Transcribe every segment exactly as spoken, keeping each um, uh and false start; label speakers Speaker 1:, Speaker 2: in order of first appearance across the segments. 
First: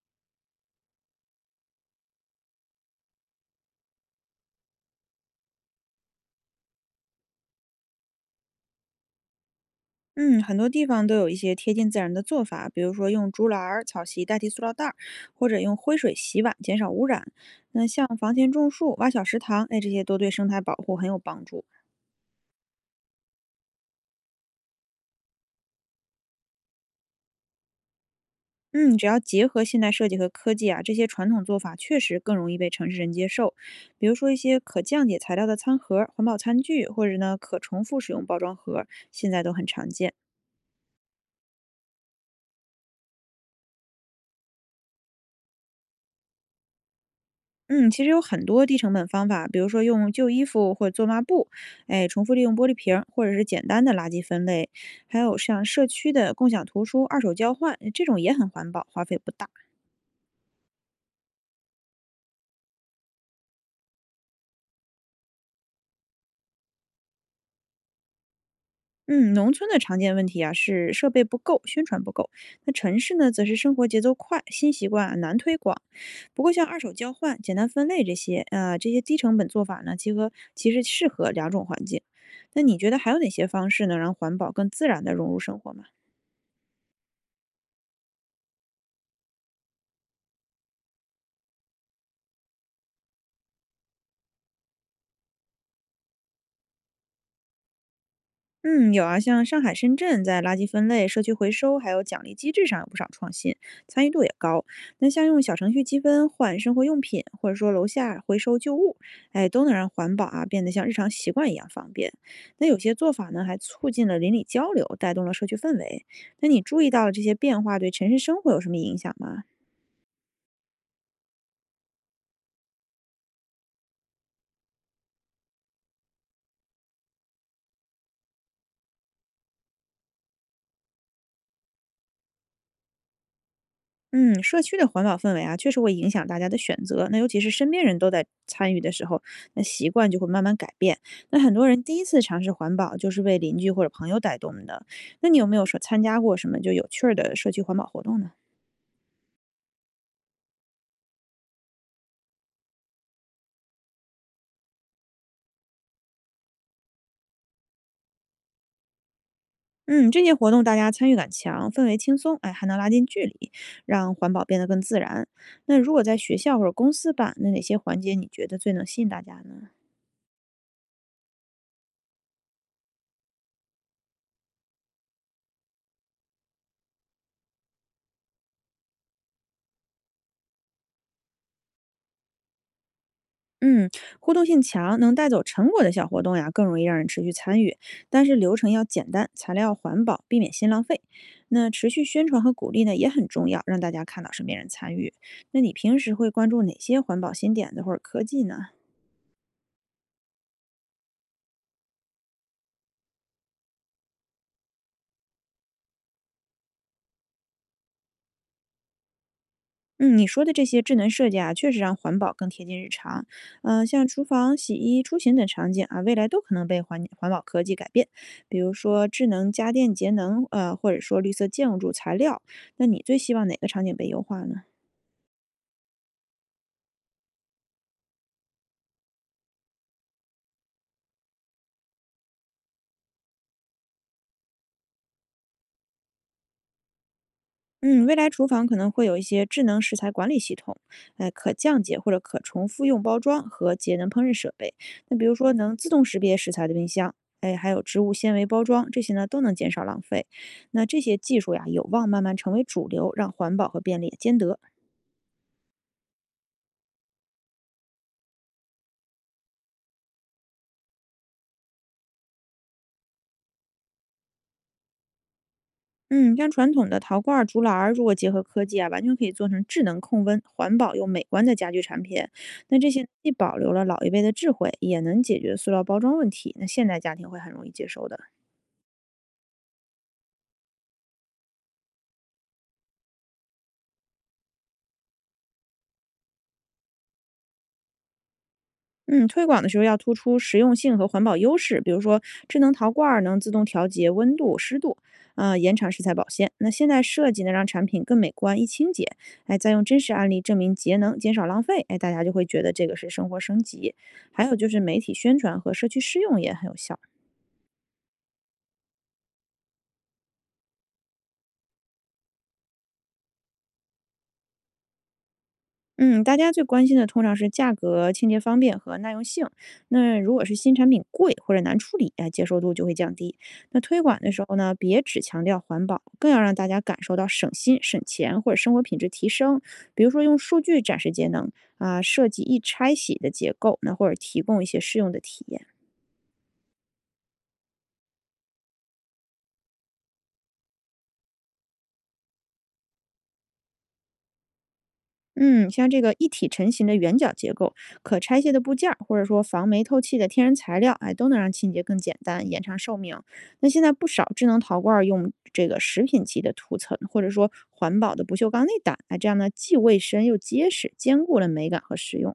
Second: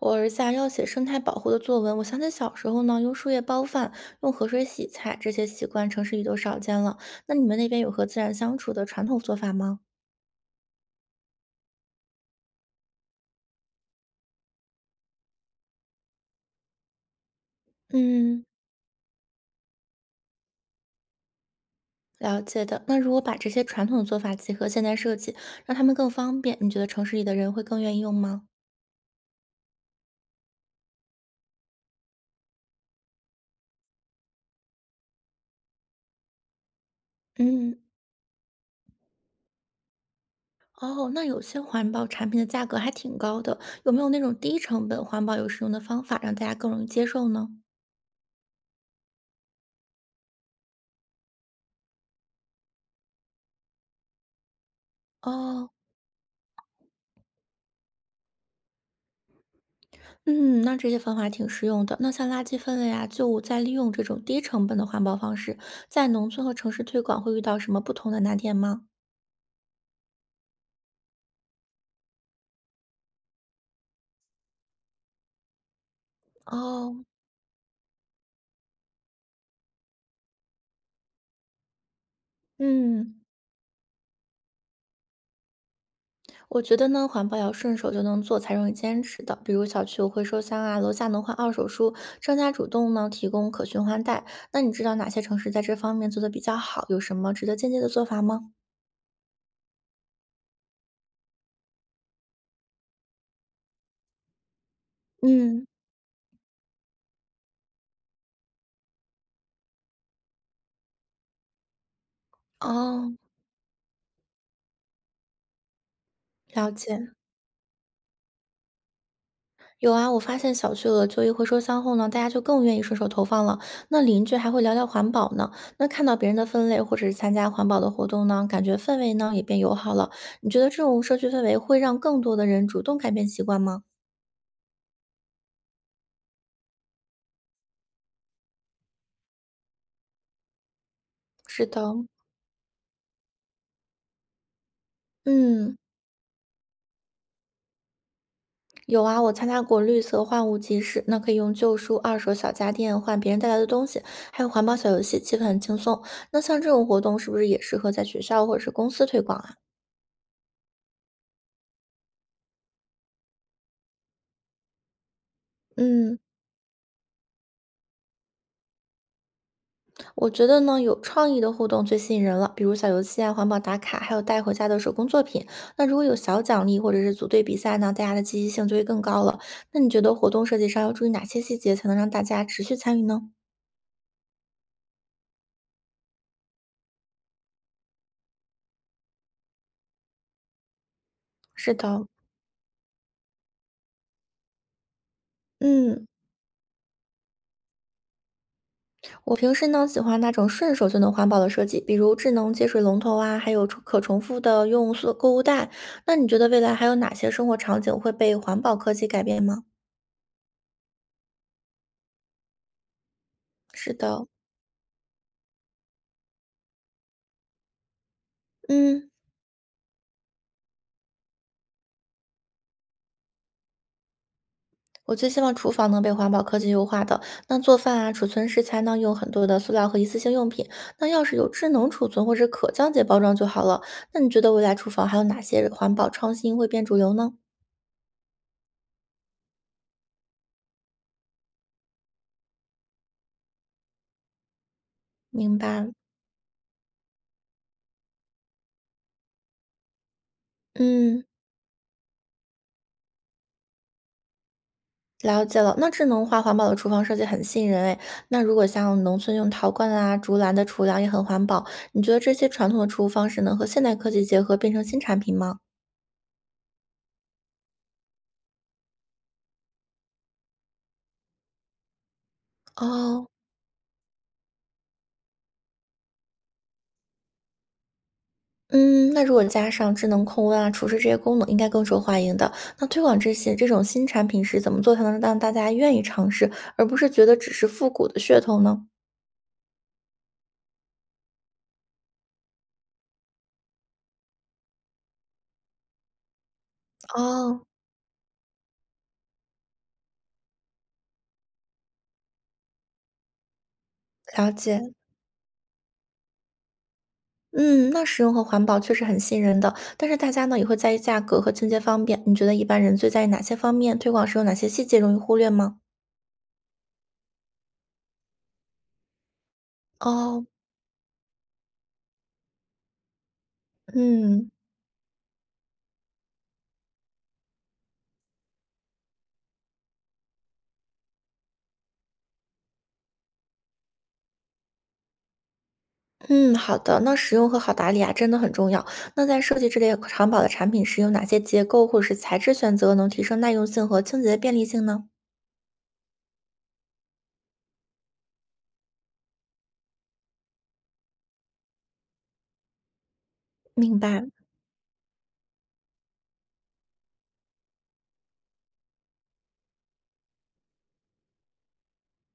Speaker 1: 我儿子啊要写生态保护的作文，我想起小时候呢，用树叶包饭，用河水洗菜，这些习惯城市里都少见了。那你们那边有和自然相处的传统做法吗？
Speaker 2: 嗯，很多地方都有一些贴近自然的做法，比如说用竹篮儿、草席代替塑料袋儿，或者用灰水洗碗，减少污染。那像房
Speaker 1: 嗯，
Speaker 2: 前种树、挖小池塘，哎，这些都对生态保护很有帮助。
Speaker 1: 了解的。那如果把这些传统做法结合现代设计，让他们更方便，你觉得城市里的人会更愿意用吗？
Speaker 2: 嗯，只要结合现代设计和科技啊，这些传统做法确实更容易被城市人接受。比如说一些可降解材料的餐盒、环保餐具，或者呢可
Speaker 1: 嗯，
Speaker 2: 重复使用包装盒，现在都很常见。
Speaker 1: 哦，那有些环保产品的价格还挺高的，有没有那种低成本环保又实用的方法，让大家更容易接受呢？
Speaker 2: 嗯，其实有很多低成本方法，比如说用旧衣服或者做抹布，哎，重复利用玻璃瓶儿，或者是简单的垃圾分类，还有像
Speaker 1: 哦，
Speaker 2: 社区的共享图书、二手交换，这种也很环保，花费不大。
Speaker 1: 嗯，那这些方法挺实用的。那像垃圾分类啊、旧物再利用这种低成本的环保方式，在农村和城市推广会遇到什么不同的难点吗？
Speaker 2: 嗯，农村的常见问题啊是设备不够，宣传不够。那城市呢，则是生活节奏快，新习惯啊难推广。不过像二手
Speaker 1: 哦，
Speaker 2: 交换、简单分类这些，呃，这些低成本做法呢，其合其实适合两种环境。那你觉得还有
Speaker 1: 嗯，
Speaker 2: 哪些方式能让环保更自然的融入生活吗？
Speaker 1: 我觉得呢，环保要顺手就能做，才容易坚持的。比如小区有回收箱啊，楼下能换二手书，商家主动呢提供可循环袋。那你知道哪些城市在这方面做的比较好？有什么值得借鉴的做法吗？
Speaker 2: 嗯，有啊，像上海、深圳在垃圾分类、社区回收还有奖励机制上有不少创新，参与度也高。那像用小
Speaker 1: 嗯，
Speaker 2: 程序积分换生活用品，或者说楼下回收旧物，哎，都能让环保啊变得像日常习惯一样方便。那有些做
Speaker 1: 哦，
Speaker 2: 法呢，还促进了邻里交流，带动了社区氛围。那你
Speaker 1: 了
Speaker 2: 注意到了
Speaker 1: 解。
Speaker 2: 这些变化对城市生活有什么影响吗？
Speaker 1: 有啊，我发现小区有了旧衣回收箱后呢，大家就更愿意顺手投放了。那邻居还会聊聊环保呢。那看到别人的分类或者是参加环保的活动呢，感觉氛围呢也变友好了。你觉得这种社区氛围会让更多的人主动改变习惯吗？
Speaker 2: 嗯，社区的环保氛围啊，确实会影响大家的选择。那尤其是身边人都在参与的时候，那习惯就会慢慢改变。那很
Speaker 1: 是
Speaker 2: 多人
Speaker 1: 的，
Speaker 2: 第一次尝试环保，就是被邻居或者朋友带动的。那你有没有
Speaker 1: 嗯，
Speaker 2: 说参加过什么就有趣儿的社区环保活动呢？
Speaker 1: 有啊，我参加过绿色换物集市，那可以用旧书、二手小家电换别人带来的东西，还有环保小游戏，气氛很轻松。那像这种活动是不是也适合在学校或者是公司推广啊？
Speaker 2: 嗯，这些活动大家参与感强，氛围轻松，哎，还能拉近距离，让环保变得更自然。那如果在
Speaker 1: 嗯。
Speaker 2: 学校或者公司办，那哪些环节你觉得最能吸引大家呢？
Speaker 1: 我觉得呢，有创意的互动最吸引人了，比如小游戏啊、环保打卡，还有带回家的手工作品。那如果有小奖励或者是组队比赛呢，大家的积极性就会更高了。那你觉得活动设计上要注意哪些细节，才能让大家持续参与呢？
Speaker 2: 嗯，互动性强、能带走成果的小活动呀，更容易让人持续参与。但是流程要简单，材料要环保，避免新浪费。那
Speaker 1: 是
Speaker 2: 持续
Speaker 1: 的，
Speaker 2: 宣传和鼓励呢也很重要，让大家看到身边人参与。那你平
Speaker 1: 嗯，
Speaker 2: 时会关注哪些环保新点子或者科技呢？
Speaker 1: 我平时呢喜欢那种顺手就能环保的设计，比如智能接水龙头啊，还有重可重复的用塑购物袋。那你觉得未来还有哪些生活场景会被环保科技改变吗？
Speaker 2: 嗯，你说的这些智能设计啊，确实让环保更贴近日常。嗯、
Speaker 1: 是
Speaker 2: 像厨
Speaker 1: 的，
Speaker 2: 房、洗衣、出行等场景啊，未来都可能被环环保科技改变。比如说
Speaker 1: 嗯。
Speaker 2: 智能家电节能，呃，或者说绿色建筑材料。那你最希望哪个场景被优化呢？
Speaker 1: 我最希望厨房能被环保科技优化的。那做饭啊，储存食材呢，用很多的塑料和一次性用品。那要是有智能储存或者可降解包装就好了。那你觉得未来厨房还有哪些环保创新会变主流呢？
Speaker 2: 嗯，未来厨房可能会有一些智能食材管理系统，呃，可降解或者可重复用包装和节能烹饪设备。那比如说
Speaker 1: 明
Speaker 2: 能自
Speaker 1: 白，
Speaker 2: 动识别食材的冰箱，哎，还有植物纤维包装，这些呢都能减少浪费。那这些
Speaker 1: 嗯，
Speaker 2: 技术呀，有望慢慢成为主流，让环保和便利兼得。
Speaker 1: 了解了。那智能化环保的厨房设计很吸引人诶。那如果像农村用陶罐啊、竹篮的厨梁也很环保，你觉得这些传统的厨方式能和现代科技结合变成新产品吗？
Speaker 2: 嗯，像传统的陶罐儿、竹篮儿，如果结合科技啊，完全可以做成智能控温、环保又美观的家居产品。那这些
Speaker 1: 哦，
Speaker 2: 既保留了老一辈的智慧，也能解决塑料包装问题，那现代家庭会很容易接受的。
Speaker 1: 嗯，那如果加上智能控温啊、除湿这些功能，应该更受欢迎的。那推广这些这种新产品时，怎么做才能让大家愿意尝试，而不是觉得只是复古的噱头呢？
Speaker 2: 嗯，推广的时候要突出实用性和环保优势，比如说智能陶罐儿能自动调节温度、湿度，呃，延长食材保鲜。那现在设计呢，让
Speaker 1: 哦，
Speaker 2: 产品更美观、易清洁，哎，再用真实案例证明节能、减少浪费，哎，大家就会觉得这个是生活升级。还
Speaker 1: 了
Speaker 2: 有就是
Speaker 1: 解，
Speaker 2: 媒体宣传和社区试用也很有效。
Speaker 1: 嗯嗯那实用和环保确实很吸引人的，但是大家呢也会在意价格和清洁方便。你觉得一般人最在意哪些方面？推广时有哪些细节容易忽略吗？
Speaker 2: 嗯，大家最关心的通常是价格、清洁方便和耐用性。那如果
Speaker 1: 哦，
Speaker 2: 是新产品贵或者难处理，哎，接受度就会降低。那推广的时
Speaker 1: 嗯，
Speaker 2: 候呢，别只强调环保，更要让大家感受到省心、省钱或者生活品质提升。比如说用数据展示节能啊、设计易拆洗的结构，那或者提供一些适用的体验。
Speaker 1: 嗯，好的。那实用和好打理啊，真的很重要。那在设计这类环保的产品时，有哪些结构或者是材质选择能提升耐用性和清洁的便利性呢？
Speaker 2: 嗯，像这个一体成型的圆角结构、可拆卸的部件儿，或者说防霉透气的天然材料，哎，都能让清洁更简单，延长寿命。那现在
Speaker 1: 明
Speaker 2: 不
Speaker 1: 白。
Speaker 2: 少智能陶罐儿用这个食品级的涂层，或者说环保的不锈钢内胆，哎，这样呢既卫生又结实，兼顾了美感和实用。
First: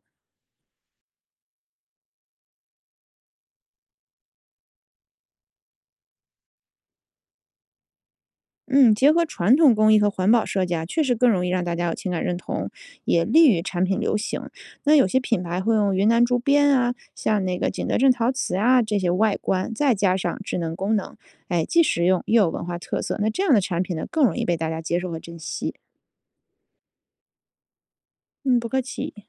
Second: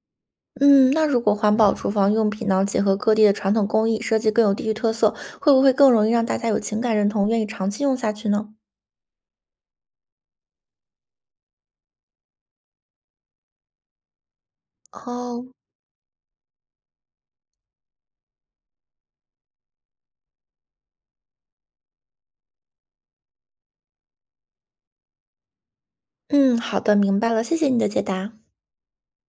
Speaker 1: 嗯，那如果环保厨房用品呢，结合各地的传统工艺，设计更有地域特色，会不会更容易让大家有情感认同，愿意长期用下去呢？
Speaker 2: 嗯，结合传统工艺和环保设计啊，确实更容易让大家有情感认同，也利于产品流行。那有些品
Speaker 1: 哦，
Speaker 2: 牌会用云南竹编啊，像那个景德镇陶瓷啊这些外观，再加上智能功能，哎，既实用又有文化特色。那这样的产品呢，更容易被大家接受和珍惜。
Speaker 1: 嗯，好的，明白了，谢谢你的解答。
Speaker 2: 嗯，不客气。